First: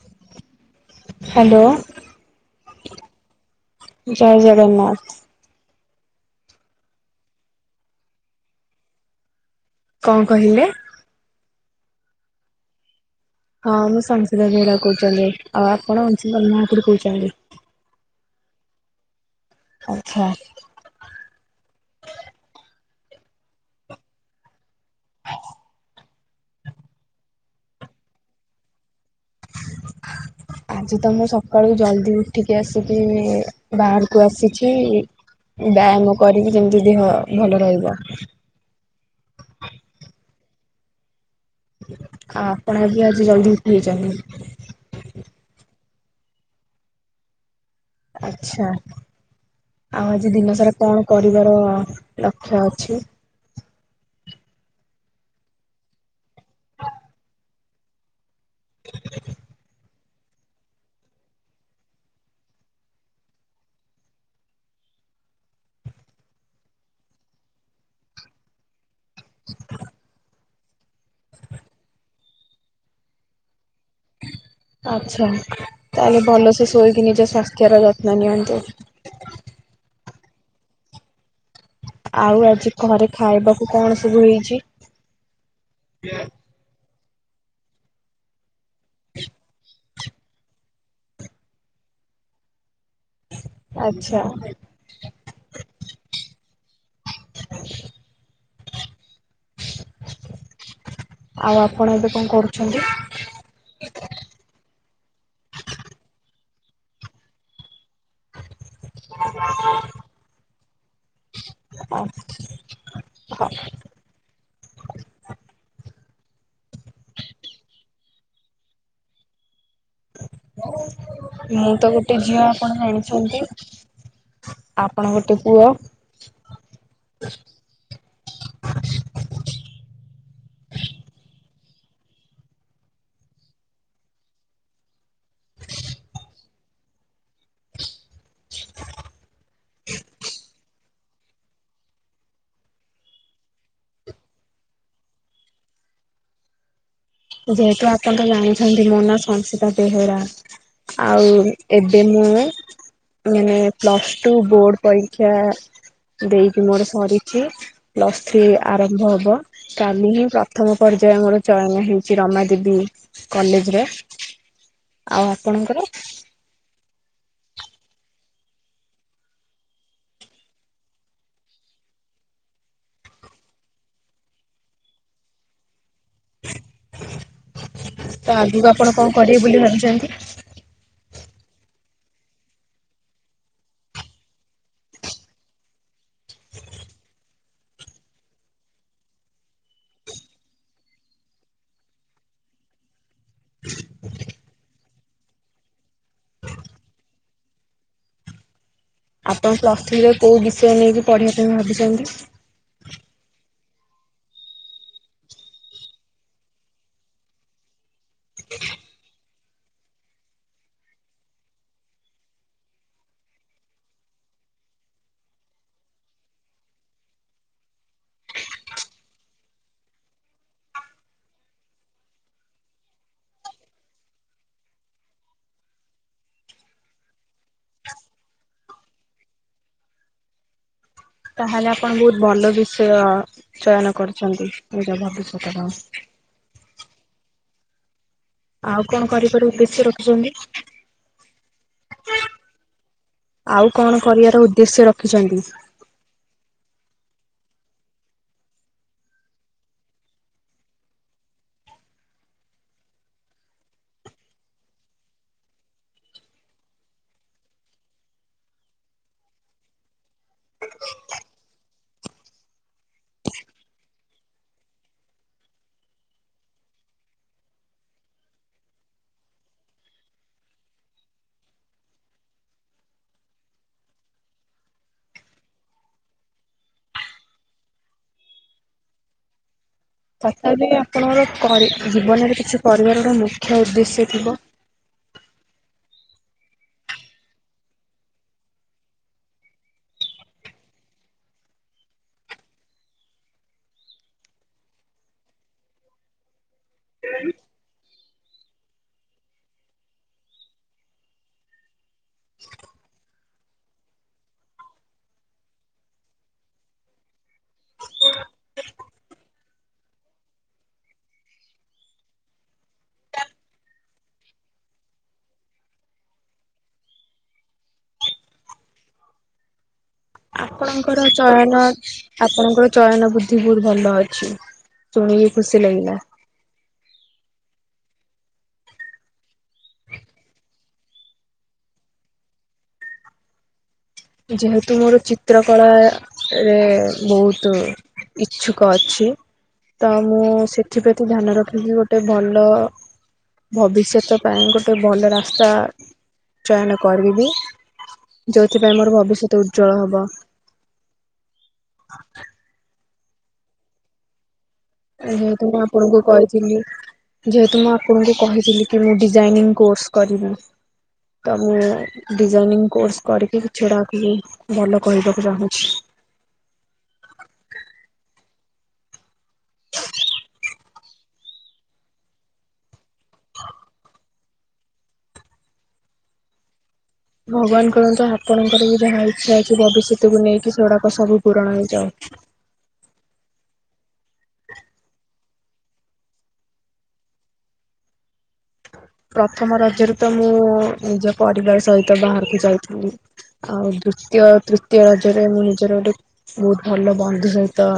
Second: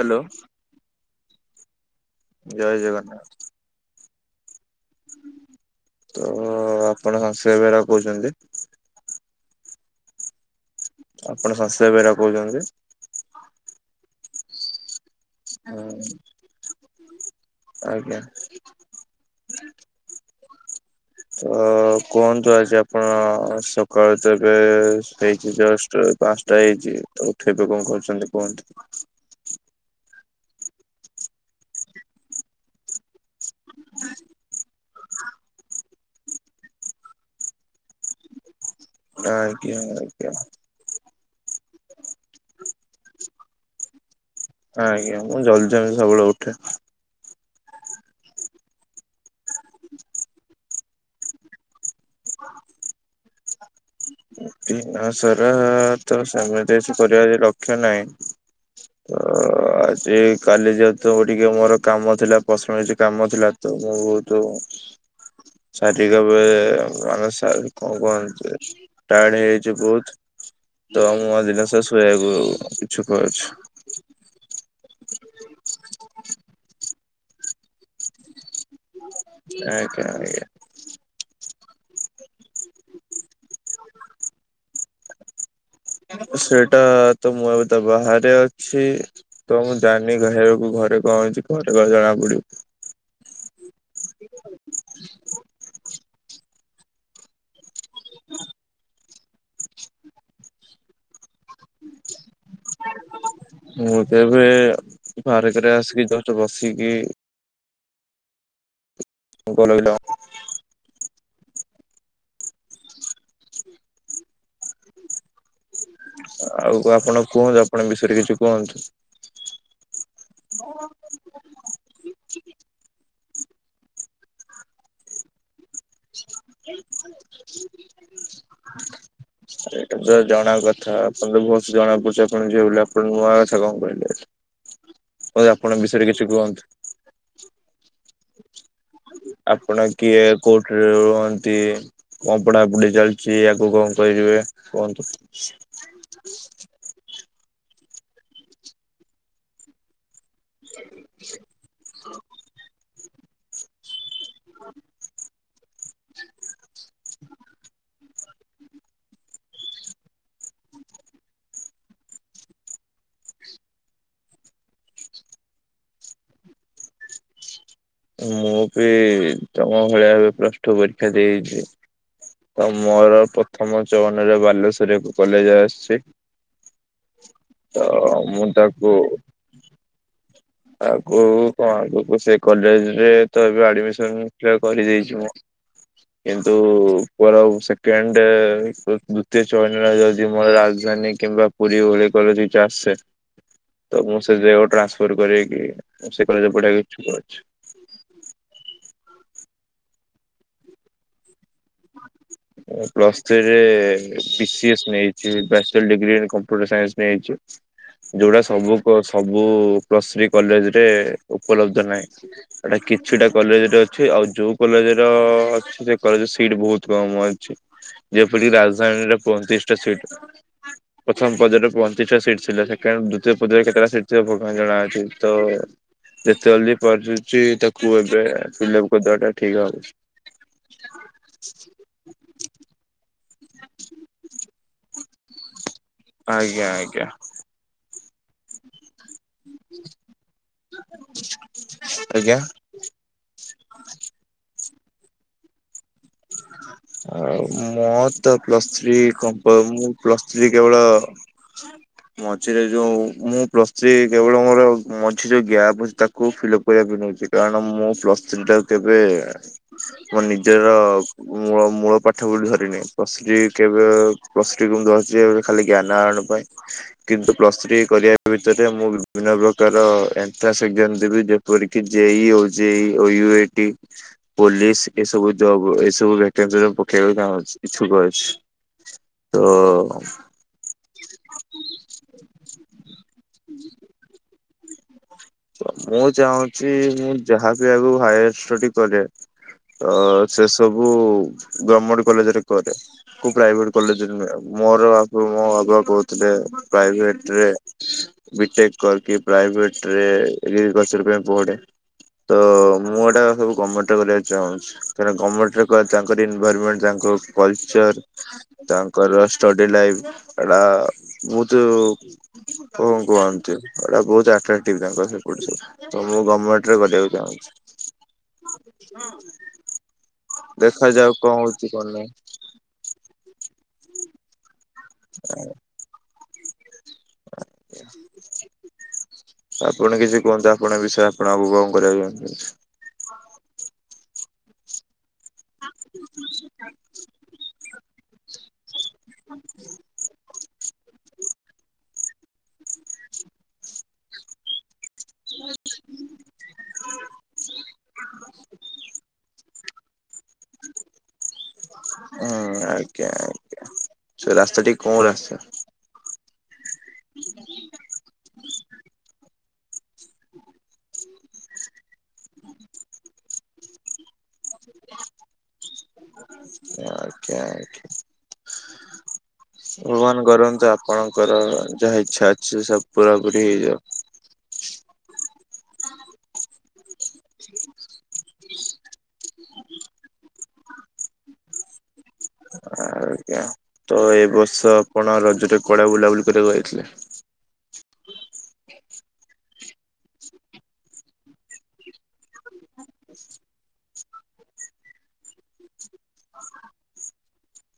Hello. Hello. ଜୟ ଜଗନ୍ନାଥ। ଜୟ ଜଗନ୍ନାଥ। ତ ଆପଣ ଶ୍ରେୟା ବେହେରା କହୁଚନ୍ତି? କଣ କହିଲେ? ଆପଣ ସଂଶିତା ବେହରା କହୁଚନ୍ତି? ହଁ ମୁଁ ସଂସିତ ବେହଡା କହୁଚନ୍ତି ଆଉ ଆପଣ ଅନୁଶୁମାନ ମହାକୁଡ଼ୁ କହୁଚନ୍ତି? ଆଜ୍ଞା। ଆଚ୍ଛା। ତ କୁହନ୍ତୁ ଆଜି ଆପଣ ସକାଳୁ ତ ଏବେ ପାଞ୍ଚଟା ହେଇଛି ଜଷ୍ଟ ପାଞ୍ଚଟା ହେଇଛି ତ ଉଠିକି ଏବେ କଣ କରୁଛନ୍ତି କୁହନ୍ତୁ? [unintelligible] ଆଜି ତ ମୁଁ ସକାଳୁ ଜଲଦି ଉଠିକି ଆସିକି ବାହାରକୁ ଆସିଛି। ବ୍ୟାୟାମ କରିବି ଯେମିତି ଦେହ ଭଲ ରହିବ। ଆଜ୍ଞା ଆଜ୍ଞା। ଆ ଆପଣ ବି ଆଜି ଜଲଦି ଉଠି ଯାଇଛନ୍ତି। ଆଜ୍ଞା ମୁଁ ଜଲ୍ଦି ଜଲ୍ଦୀ ସବୁବେଳେ ଉଠେ। ଆଛା। ଆଉ ଆଜି ଦିନ ସାରା କଣ କରିବାର ଲକ୍ଷ୍ୟ ଅଛି? ଦିନ ସାରା ତ ସେମିତି କିଛି କରିବାର ଲକ୍ଷ୍ୟ ନାହିଁ। ଅ ଅ ଆଜି କାଲି ଯେହେତୁ ଟିକେ ମୋର କାମ ଥିଲା ପର୍ସନାଲ୍ କିଛି ଥିଲା ତ ମୁଁ ବହୁତ ଶାରୀରିକ ବି ମାନେ ସାର୍ କଣ କହନ୍ତି? ଟାଏଡ ହେଇଯାଇଛି ବହୁତ ତ ମୁଁ ଆଜି ଦିନସାରା ଶୋଇବାକୁ ଇଛୁକ ଅଛି। ଆଛା ତାହେଲେ ଭଲସେ ଶୋଇକି ନିଜ ସ୍ୱାସ୍ଥ୍ୟର ଯତ୍ନ ନିଅନ୍ତୁ। ଆଜ୍ଞା ଆଜ୍ଞା। ଆଉ ଆଜି ଘରେ ଖାଇବାକୁ କଣ ସବୁ ହେଇଛି? ସେଇଟା ତ ମୁଁ ଏବେ ତ ବାହାରେ ଅଛି। ତ ମୁଁ ଜାଣିନି ଖାଇବାକୁ ଘରେ କଣ ଅଛି କଣ ପରେ ଜଣା ପଡିବ। ଆଚ୍ଛା। ଆଉ ଆପଣ ଏବେ କଣ କରୁଛନ୍ତି? ମୁଁ ତ ଏବେ ପାର୍କରେ ଆସିକି ଜଷ୍ଟ ବସିକି ଭଲ ହ ହ। ଆଉ ଆପଣ କୁହନ୍ତୁ ଆପଣଙ୍କ ବିଷୟରେ କିଛି କୁହନ୍ତୁ? ମୁଁ ତ ଗୋଟିଏ ଝିଅ ଆପଣ ଜାଣିଛନ୍ତି। ଆପଣ ଗୋଟେ ପୁଅ [unintelligible] ଏଇଟା ତ ଜଣା କଥା ଆପଣ ତ ବହୁତ ଜଣା ପଡୁଛି ଆପଣ ଝିଅ ବୋଲି ଆପଣ ନୂଆ କଥା କଣ କହିଲେ? ଆପଣଙ୍କ ବିଷୟରେ କିଛି କୁହନ୍ତୁ? [unintelligible] ଆପଣ କିଏ କୋଉଠି? ରୁହନ୍ତି କଣ ପଢାପଢି ଚାଲିଛି ଆଗକୁ କଣ କରିବେ କୁହନ୍ତୁ? ଯେହେତୁ ଆପଣ ତ ଜାଣିଛନ୍ତି ମୋ ନାଁ ସଂଶିତା ବେହେରା ଆଉ ଏବେ ମୁଁ ମାନେ ପ୍ଲସ୍ ଟୁ ବୋର୍ଡ ପରୀକ୍ଷା ଦେଇକି ମୋର ସରିଛି। ପ୍ଲସ୍ ଥ୍ରୀ ଆରମ୍ଭ ହବ କାଲି ହିଁ ପ୍ରଥମ ପର୍ଯ୍ୟାୟ ମୋର ଚୟନ ହେଇ ରମାଦେବୀ କଲେଜରେ ଆଉ ଆପଣଙ୍କର? ମୁଁ ବି ତମ ଭଳିଆ ଏବେ ପ୍ଲସ ଟୁ ପରୀକ୍ଷା ଦେଇଛି। ତ ମୋର ପ୍ରଥମ ଚୟନରେ ବାଲେଶ୍ଵର ଏକ କଲେଜ ଆସିଛି। ତ ମୁଁ ତାକୁ କିଏ ବୋଲି ଭାବୁଛନ୍ତି? ଆଗକୁ କଣ ଆଗକୁ ସେ କଲେଜରେ ତ ଏବେ ଆଡମିସନ କରିଦେଇଛି ମୁଁ କିନ୍ତୁ ମୋର ଆଉ ସେକେଣ୍ଡ ଦ୍ଵିତୀୟ ଚୟନରେ ଯଦି ମୋର ରାଜଧାନୀ କିମ୍ବା ପୁରୀ ଭଳି କଲେଜ କିଛି ଆସେ ତ ମୁଁ ସେ ଜେଗାକୁ ଟ୍ରାନ୍ସଫର କରି ସେ କଲେଜରେ ପଢିବାକୁ ଇଛୁକ ଅଛି। ଆପଣ ପ୍ଲସ ଥ୍ରିରେ କୋଉ ବିଷୟ ନେଇକି ପଢିବା ପାଇଁ ଭାବିଛନ୍ତି? ମୁଁ ପ୍ଲସ୍ ଥ୍ରୀରେ ପି ସି ଏସ୍ ନେଇଚି ବ୍ୟାଚଲର ଡିଗ୍ରୀରେ କମ୍ପୁଟର ସାଇନ୍ସ ନେଇଛି। ଯୋଉଟା ସବୁ ପ ସବୁ ପ୍ଲସ ଥ୍ରି କଲେଜରେ ଉପଲବ୍ଧ ନାହିଁ। ଏଟା କିଛିଟା କଲେଜରେ ଅଛି ଆଉ ଯୋଉ କଲେଜ ର ଅଛି ସେ କଲେଜରେ ସି ସିଟ୍ ବୋହୁତ୍ କମ୍ ଅଛି, ଯେପରିକି ରାଜଧାନୀର ପଇଁ ତିରିଶ୍ ଟା ସିଟ୍ ପ୍ରଥମ ପର୍ଯୟର ପଇଁତିରିଶ୍ ଟା ସିଟ୍ ଥିଲା, ସେକେଣ୍ଡ ଦ୍ଵିତୀୟ ପର୍ଯୟରେ କେତେଟା ସିଟ୍ ଥିବ ଭଗବାନ ଜଣାଅଛି ତ ସେ ଚାଲି ପାରୁଛି, ତାକୁ ଏବେ ଫିଲିପ୍ କରିଦବା ଟା ଠିକ୍ ହବ। ତା ହେଲେ ଆପଣ ବୋହୁତ୍ ଭଲ ବିଷୟ ଚୟନ କରୁଛନ୍ତି। ନିଜ ଭବିଷ୍ୟତ ପାଇଁ। ଆଜ୍ଞା, ଆଜ୍ଞା। ଆଉ କଣ କର ବାର ଉଦ୍ଦେଶ୍ୟ ରଖିଛନ୍ତି? ଆଜ୍ଞା। ଆଉ କଣ କରିବାର ଉଦ୍ଦେଶ୍ୟ ରଖିଛନ୍ତି? [unintelligible] ଆ ମୋର ତ ପ୍ଲସ୍ ଥ୍ରୀ କ ମ୍ପା ମୁଁ ପ୍ଲସ୍ ଥ୍ରୀ କେବଳ [unintelligible] ମଝିରେ ଯେଉଁ ମୁଁ ପ୍ଲସ୍ ଥ୍ରି କେବଳ ମୋର ମଝି ରେ ଯେଉଁ ଗ୍ୟାପ୍ ଅଛି ତାକୁ ଫିଲ୍ଅପ୍ କରିବାକୁ ନେଉଛି। କାରଣ ମୁଁ ପ୍ଲସ୍ ଥ୍ରୀଟା ତେବେ ମୋ ନିଜର ମୂଳ ମୂଳ ପାଠ ବୋଲି ଧରିନି। ପ୍ଲସ୍ ଥ୍ରୀ କେବେ ପ୍ଲସ୍ ଥ୍ରୀ କୁ ମୁଁ ଧରିଛି ଏବେ। ଖାଲି ଜ୍ଞାନା ଆହାରଣ ପାଇଁ କିନ୍ତୁ ପ୍ଲସ ଥ୍ରୀ କରିବା ଭିତରେ ମୁଁ ବିଭିନ୍ନ ପ୍ରକାର ଏଣ୍ଟ୍ରାନ୍ସ ଏକ୍ଜାମ ଦେବି ପରିକି ଜେଇ, ଓଜେଇ, ଓ ୟୋ ଟି, ପୋଲିସ୍ ଏସବୁ ଜବ୍ ଏ ସବୁ ଭାକେନ୍ସି ଗୁଡା ପକେଇବାକୁ ଚାଁହ୍ନୁଛି, ଇ୍ଛୁକ ଅଛି ତ ତଥାପି ଆପଣଙ୍କର କରି ଜୀବନରେ କିଛି କରିବାର ମୁଖ୍ୟ ଉଦ୍ଦେଶ୍ୟ ଥିବ? ମୁଁ ଚାହୁଁଛି ମୁଁ ଯାହାବି ଆଗକୁ ହାୟାର୍ ଷ୍ଟଡି କରେ ଅ ସେ ସବୁ ଗୋର୍ମେଟ୍ କଲେଜରେ କରେ। କୁ ପ୍ରାଇଭେଟ୍ କଲେଜରେ ନୂହେଁ। ମୋର ବାପା ମୋ ବାପା କହୁଥିଲେ ପ୍ରାଇଭେଟ୍ ରେ ବିଟେକ୍ କରି କି ପ୍ରାଇଭେଟ୍ ରେ ରି ୟୁନିଭର୍ସଟି ପାଇଁ ପଢେ। ତ ମୁଁ ଏଇଟା ସବୁ ଗମେଣ୍ଟ ରେ କରିବାକୁ ଚାହୁଁଛି। କାରଣ ଗର୍ମେଣ୍ଟ କହ ତାଙ୍କର ଇନଭର୍ମେଣ୍ଟ ତାଙ୍କ କଲ୍ ଚର୍ ତାଙ୍କର ଷ୍ଟଡି ଲାଇଫ୍ ଏଟା ବୋହୁତୁ କଣ କୁହନ୍ତି ଏଇଟା ବହୁତ୍ ଆଟ୍ରା ପିଲା ଙ୍କର ସେ ପଟେ ସବୁ। ତ ମୁଁ ଗୋର୍ମେଣ୍ଟ ରେ କରିବାକୁ ଚାହୁଁଛି। ହଁ। ଆପଣଙ୍କର ଚୟନ, ଆପଣଙ୍କର ଚୟନ ବୁଦ୍ଧି ବୋହୁତ୍ ଭଲ ଅଛି। ଶୁଣିକି ଖୁସି ଲାଗିଲା। [unintelligible] ଆପଣ କିଛି କୁହନ୍ତୁ, ଆପଣଙ୍କ ବିଷୟରେ ଆପଣ ଆଗକୁ କଣ କରିବାକୁ ଚାହୁଁଛନ୍ତି? ଯେହେତୁ ମୋର ଚି ଚିତ୍ର କଳା ବୋହୁତୁ ଇଚ୍ଛୁକ ଅଛି। ତ, ମୁଁ ସେ ଏଥିପତି ଧ୍ୟାନ ରଖିକି, ଗୋଟେ ଭଲ ଭବିଷ୍ୟତ ପାଇଁ ଗୋଟେ ଭଲ ରା ସ୍ତା, ଚୟନ କରିବି। ଯଉଥି ଉଥି, ପାଇଁ ମୋର ଭବିଷ୍ୟତ ଉଜ୍ଜ୍ୱଳ ହବ। ହୁଁ, ଆଜ୍ଞା, ଆଜ୍ଞା। ସେ ରାସ୍ତା ଠିକ୍ ହେତୁ ମୁଁ ଆପଣଙ୍କୁ କହିଥିଲି ଯେହେତୁ ମୁଁ ଆପଣଙ୍କୁ କହିଥିଲି କି ମୁଁ ଡିଜାଇନିଂ କୋର୍ସ କରିବି। ତ ମୁଁ ଡିଜାଇନିଂ କୋର୍ସ କରିକି କିଛି ଗୋଟେ ଭଲ କରିବାକୁ ଚାହୁଁଛି। ଆଜ୍ଞା, ଆଜ୍ଞା। ଭଗବାନ କରନ୍ତୁ ଆପଣଙ୍କର ଯାହା ଇଚ୍ଛା ଅଛି ସବୁ ପୁରା ପୁରୀ ହେଇଯାଉ। ଭଗବାନ୍ କରହନ୍ତୁ ଆପଣଙ୍କର ବି ଯାହା ଇଚ୍ଛା ଅଛି ଭବିଷ୍ୟତକୁ ନେଇକି ସେ ଗୁଡାକ ସବୁ ପୂରଣ ହେଇଯାଉ। ଆ ଆଜ୍ଞା। ତ ଏ ବର୍ଷ ଆପଣ ରଜରେ କୁଆଡେ ବୁଲା, ବୁଲି କରି ବାକୁ ଯାଇଥିଲେ? ପ୍ରଥମ ରଜରେ, ତ ମୁଁ ନିଜ ପରିବାର ସହିତ ବାହାରକୁ ଯାଇଥିଲି। ଆଉ ଦୃତୀୟ ତୃତୀୟ ରଜରେ ମୁଁ ନିଜର ଗୋଟେ ବହୁତ ଭଲ ବନ୍ଧୁ ସହିତ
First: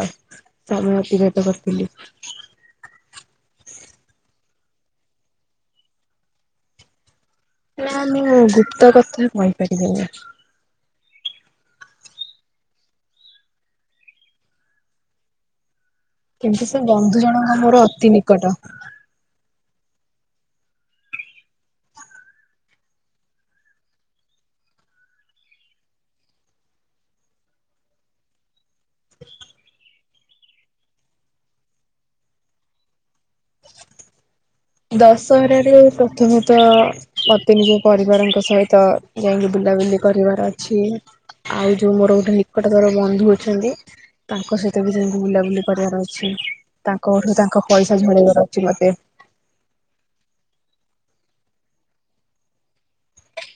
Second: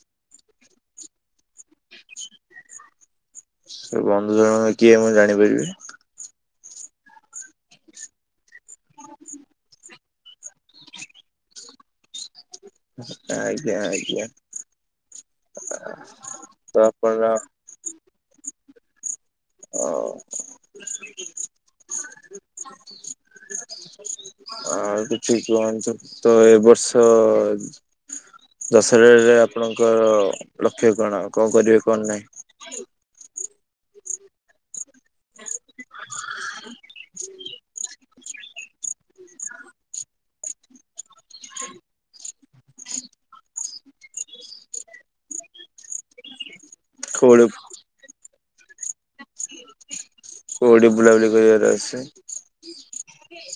ସମୟ ଅତିବାହିତ କରିଥିଲି। ସେ ବନ୍ଧୁ ଜଣଙ୍କ କିଏ ମୁଁ ଜାଣିପାରିବି? ନା ମୁଁ ଗୁପ୍ତ କଥା କହିପାରିବିନି। ଆ, ଆଜ୍ଞା, ଆଜ୍ଞା ଆ, କିନ୍ତୁ ସେ ବନ୍ଧୁ ଜଣଙ୍କ ମୋର ଅତି ନିକଟ। ଓ। ଆଉ କିଛି କୁହନ୍ତୁ ତ ଏ ବର୍ଷ ଦଶରାରେ ଆପଣଙ୍କର ଲକ୍ଷ୍ୟ କଣ, କଣ କରିବେ କଣ ନାହିଁ? ଦଶହରାରେ ପ୍ରଥମତଃ ମୋତେ ନିଜ ପରିବାରଙ୍କ ସହିତ ଯାଇକି ବୁଲାବୁଲି କରିବାର ଅଛି। ଆଉ ଯୋଉ ମୋର ଗୋଟେ ନିକଟତର ବନ୍ଧୁ ଅଛନ୍ତି। ତାଙ୍କ ସହିତ ବି ଯାଇକି ବୁଲାବୁଲି କରିବାର ଅଛି। ତାଙ୍କଠୁ କୋଉଠି ତାଙ୍କ ପଇସା ଝଡେଇବାର ଅଛି ମୋତେ। କୋଉଠି ବୁଲାବୁଲି କରିବାର ଅଛି?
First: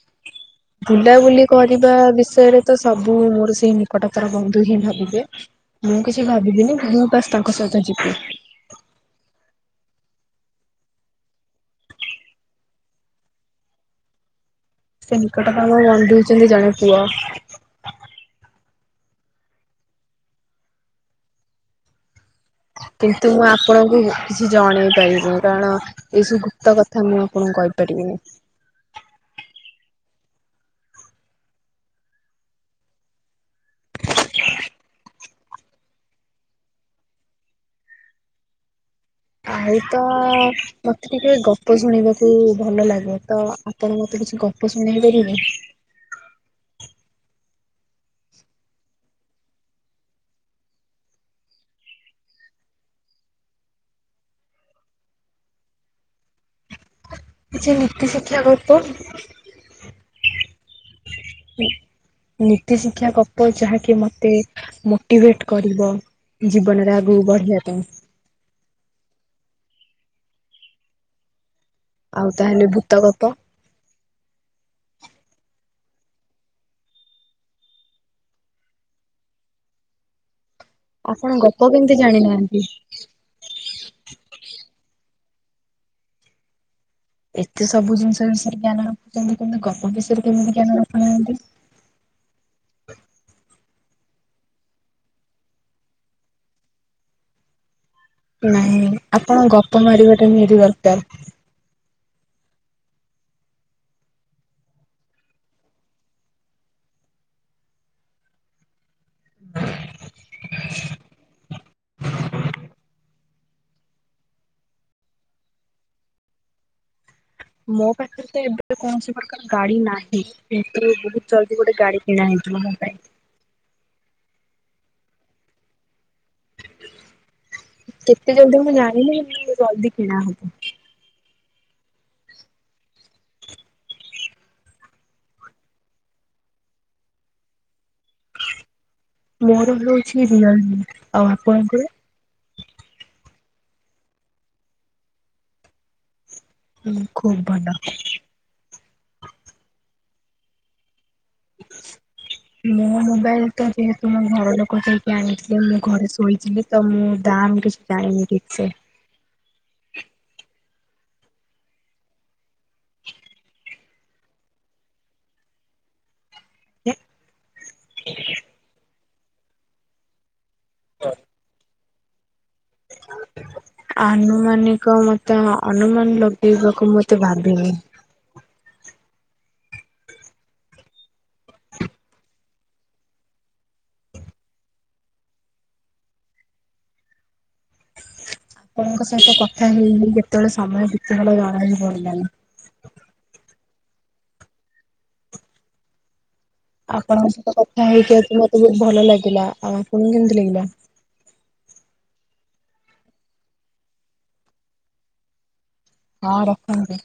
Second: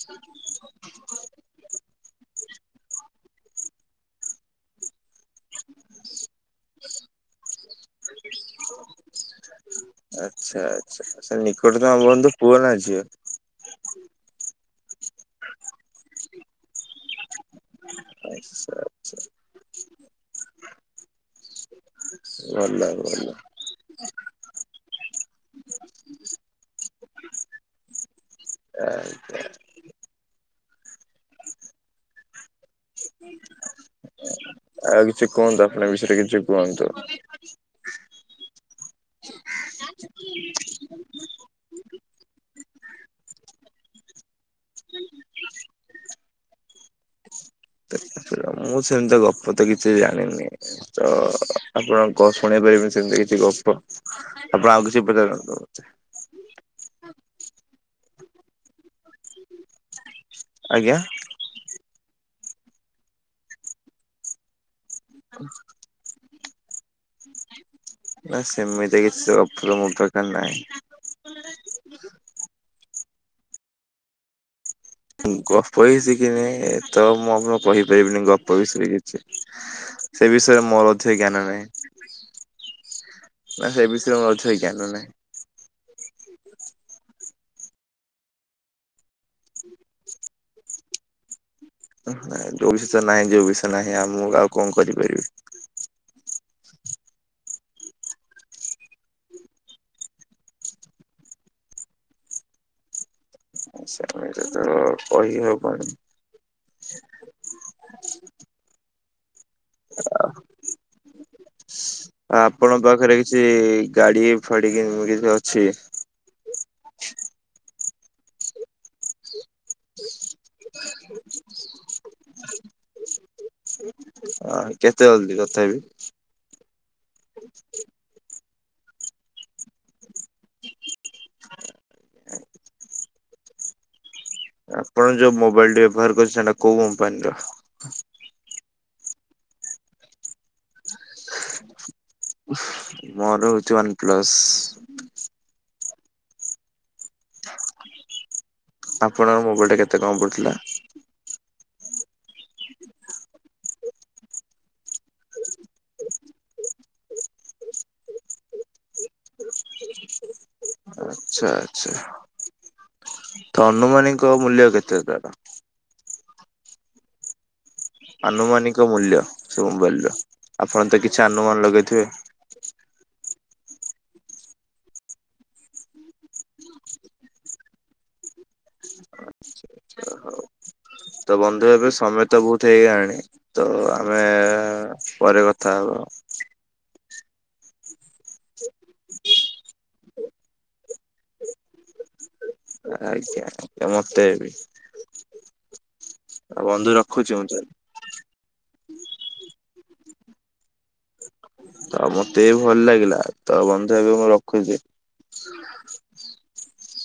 ହ ବୁଲାବୁଲି କରିବା ବିଷୟରେ ତ ସବୁ ମୋର ସେଇ ନିକଟତର ବନ୍ଧୁ ହିଁ ଭାବିବେ। ମୁଁ କିଛି ଭାବିବିନି ମୁଁ ବାସ୍ ତାଙ୍କ ସହିତ ଯିବି। ଆଚ୍ଛା, ଆଚ୍ଛା, ସେ ନିକଟତମ ବନ୍ଧୁ ପୁଅ ନା ଝିଅ? ସେ ନିକଟତମ ବନ୍ଧୁ ହଉଛନ୍ତି ଜଣେ ପୁଅ। [inaudible] ଭଲ ଭଲ କିନ୍ତୁ ମୁଁ ଆ ଆପଣଙ୍କୁ ମୁଁ କିଛି ଜଣେଇ ପାରିବିନି। କାରଣ ଏଇ ସବୁ ଗୁପ୍ତ କଥା ମୁଁ ଆପଣଙ୍କୁ କହିପାରିବିନି। ଆ [inaudible] ଆଉ କିଛି କୁହନ୍ତୁ, ଆପଣଙ୍କ ବିଷୟରେ କିଛି କୁହନ୍ତୁ। ଆଉ ତ ମୋତେ ଟିକେ ଗପ ଶୁଣିବାକୁ ଭଲ ଲାଗେ। ତ ଆ ଆପଣ ମୋତେ କିଛି ଗପ ଶୁଣେଇ ପାରିବେନି? [inaudible] ମୁଁ ସେମିତି ଗପ ତ କିଛି ଜାଣିନି। ତ ଆପଣଙ୍କୁ କ-ଶୁଣେଇ ପାରିବି ସେମିତି କିଛି ଗପ ଆପଣ ଆଉ କିଛି ପଚାରନ୍ତୁ। ହୁଁ କିଛି ନୀତିଶିକ୍ଷା ଗପ। ଆଜ୍ଞା। ନୀ ନୀତି ଶିକ୍ଷା ଗପ ଯାହାକି ମୋତେ ମୋଟିଭେଟ୍ କରିବ। ଜୀବନରେ ଆଗକୁ ବଢିବା ପାଇଁ। ନା ସେମିତି କିଛି [unintelligible] ମୋର ଦରକାର ନାହିଁ। ଆଉ ତାହେଲେ ଭୂତ ଗପ। ଗପ ବି ଶିଖିନି ତ ମୁଁ ଆପଣଙ୍କୁ କହିପାରିବିନି ଗପ ବିଷୟରେ କିଛି। ସେ ବିଷୟରେ ମୋର ଅଧିକ ଆପଣ ଜ୍ଞାନ ନାହିଁ ଗପ କେମିତି ଜାଣିନାହାନ୍ତି? ନା ସେ ବିଷୟରେ ମୋର ଅଧିକ ଜ୍ଞାନ ନାହିଁ। ଏତେ ସବୁ ଜିନିଷ ବିଷୟରେ ଜ୍ଞାନ ରଖୁଛନ୍ତି। କିନ୍ତୁ ଗପ ବିଷୟରେ କେମିତି ଜ୍ଞାନ ରଖୁ ନାହାନ୍ତି? ଓ ହୋ ନା ଯୋଉ ବିଷୟରେ ନାହିଁ ଯେଉ ବିଷୟ ନାହିଁ ଆଉ ମୁଁ ଆଉ କଣ କରିପାରିବି। ନାହିଁ, ଆପଣ ଗପ ମାରିବାଟା ନିହାତି ଦରକାର। [inaudible] ଅ, ପଳେଇଥିଲ କୁଆଡେ? ହୁଁ ଆପଣଙ୍କ ପାଖରେ କିଛି ଗାଡି ଫାଡି କି ଉଁ, କିଛି ଅଛି? ମୋ ପାଖରେ ତ ଏବେ କୌଣସି ପ୍ରକାର ଗାଡି ନାହିଁ। କିନ୍ତୁ ବହୁତ ଜଲ୍ଦି ଗୋଟେ ଗାଡି କିଣା ହେଇଯିବ ମୋ ପାଇଁ। ଅ କେତେ ଜଲଦି ତଥାପି? କେତେ ଜଲଦି ମୁଁ ଜାଣିନି [unintelligible] ଜଲଦି କିଣାହବ। ଆପଣ ଯୋଉ ମୋବାଇଲ ଟି ବ୍ୟବହାର କରୁଛନ୍ତି ସେଟା କୋଉ କମ୍ପାନୀର? ମୋର ହଉଛି ରିୟଲମି ଆଉ ଆପଣଙ୍କର? ମୋର ହଉଛି ୱାନ ପ୍ଲସ। ହୁଁ ଖୁଵ୍ ଭଲ। ଆପଣଙ୍କ ମୋବାଇଲଟା କେତେ କଣ ପଡ଼ିଥିଲା? [inaudible] ମୋ ମୋବାଇଲ ଟା ଯେହେତୁ ମୋ ଘର ଲୋକ ଯାଇକି ଆଣିଥିଲେ ମୁଁ ଘରେ ଶୋଇଥିଲି ତ ମୁଁ ଦାମ୍ କିଛି ଜାଣିନି ଠିକ୍ ସେ। ଆଚ୍ଛା ଆଛା ତ ଅନୁମାନୀଙ୍କ ମୂଲ୍ୟ କେତେ ତାର? [inaudible] ଆନୁମାନିକ ମୂଲ୍ୟ ସବୁ ମୋବାଇଲର ଆପଣ ତ କିଛି ଆନୁମାନ ଲଗେଇଥିବେ? [inaudible] ଆନୁମାନିକ ମତେ ଅନୁମାନ ଲଗେଇବାକୁ ମୁଁ ଏତେ ଭାବିନି। ତ ବନ୍ଧୁ ଏବେ ସମୟ ତ ବହୁତ ହେଇଗଲାଣି ତ ଆମେ- ପରେ କଥା ହବା। ଆପଣଙ୍କ ସହିତ କଥା ହେଇ ହେଇ କେତେବେଳେ ସମୟ ବିତିଗଲା ଜଣା ହି ପଡ଼ିଲାଣି। ଆଜ୍ଞା ମତେ ବି। ଆଉ ବନ୍ଧୁ ଆପଣଙ୍କ ରଖୁଛି ମୁଁ ସହିତ କଥା ହେଇକି ଆଜି ମତେ ବହୁତ ଭଲ ଲାଗିଲା। ଆଉ ଆପଣଙ୍କୁ କେମିତି ଲାଗିଲା? ତ ମତେ ବି ଭଲ ଲାଗିଲା ତ ବନ୍ଧୁ ଏବେ ମୁଁ ରଖୁଛି। ହଁ ରଖନ୍ତୁ।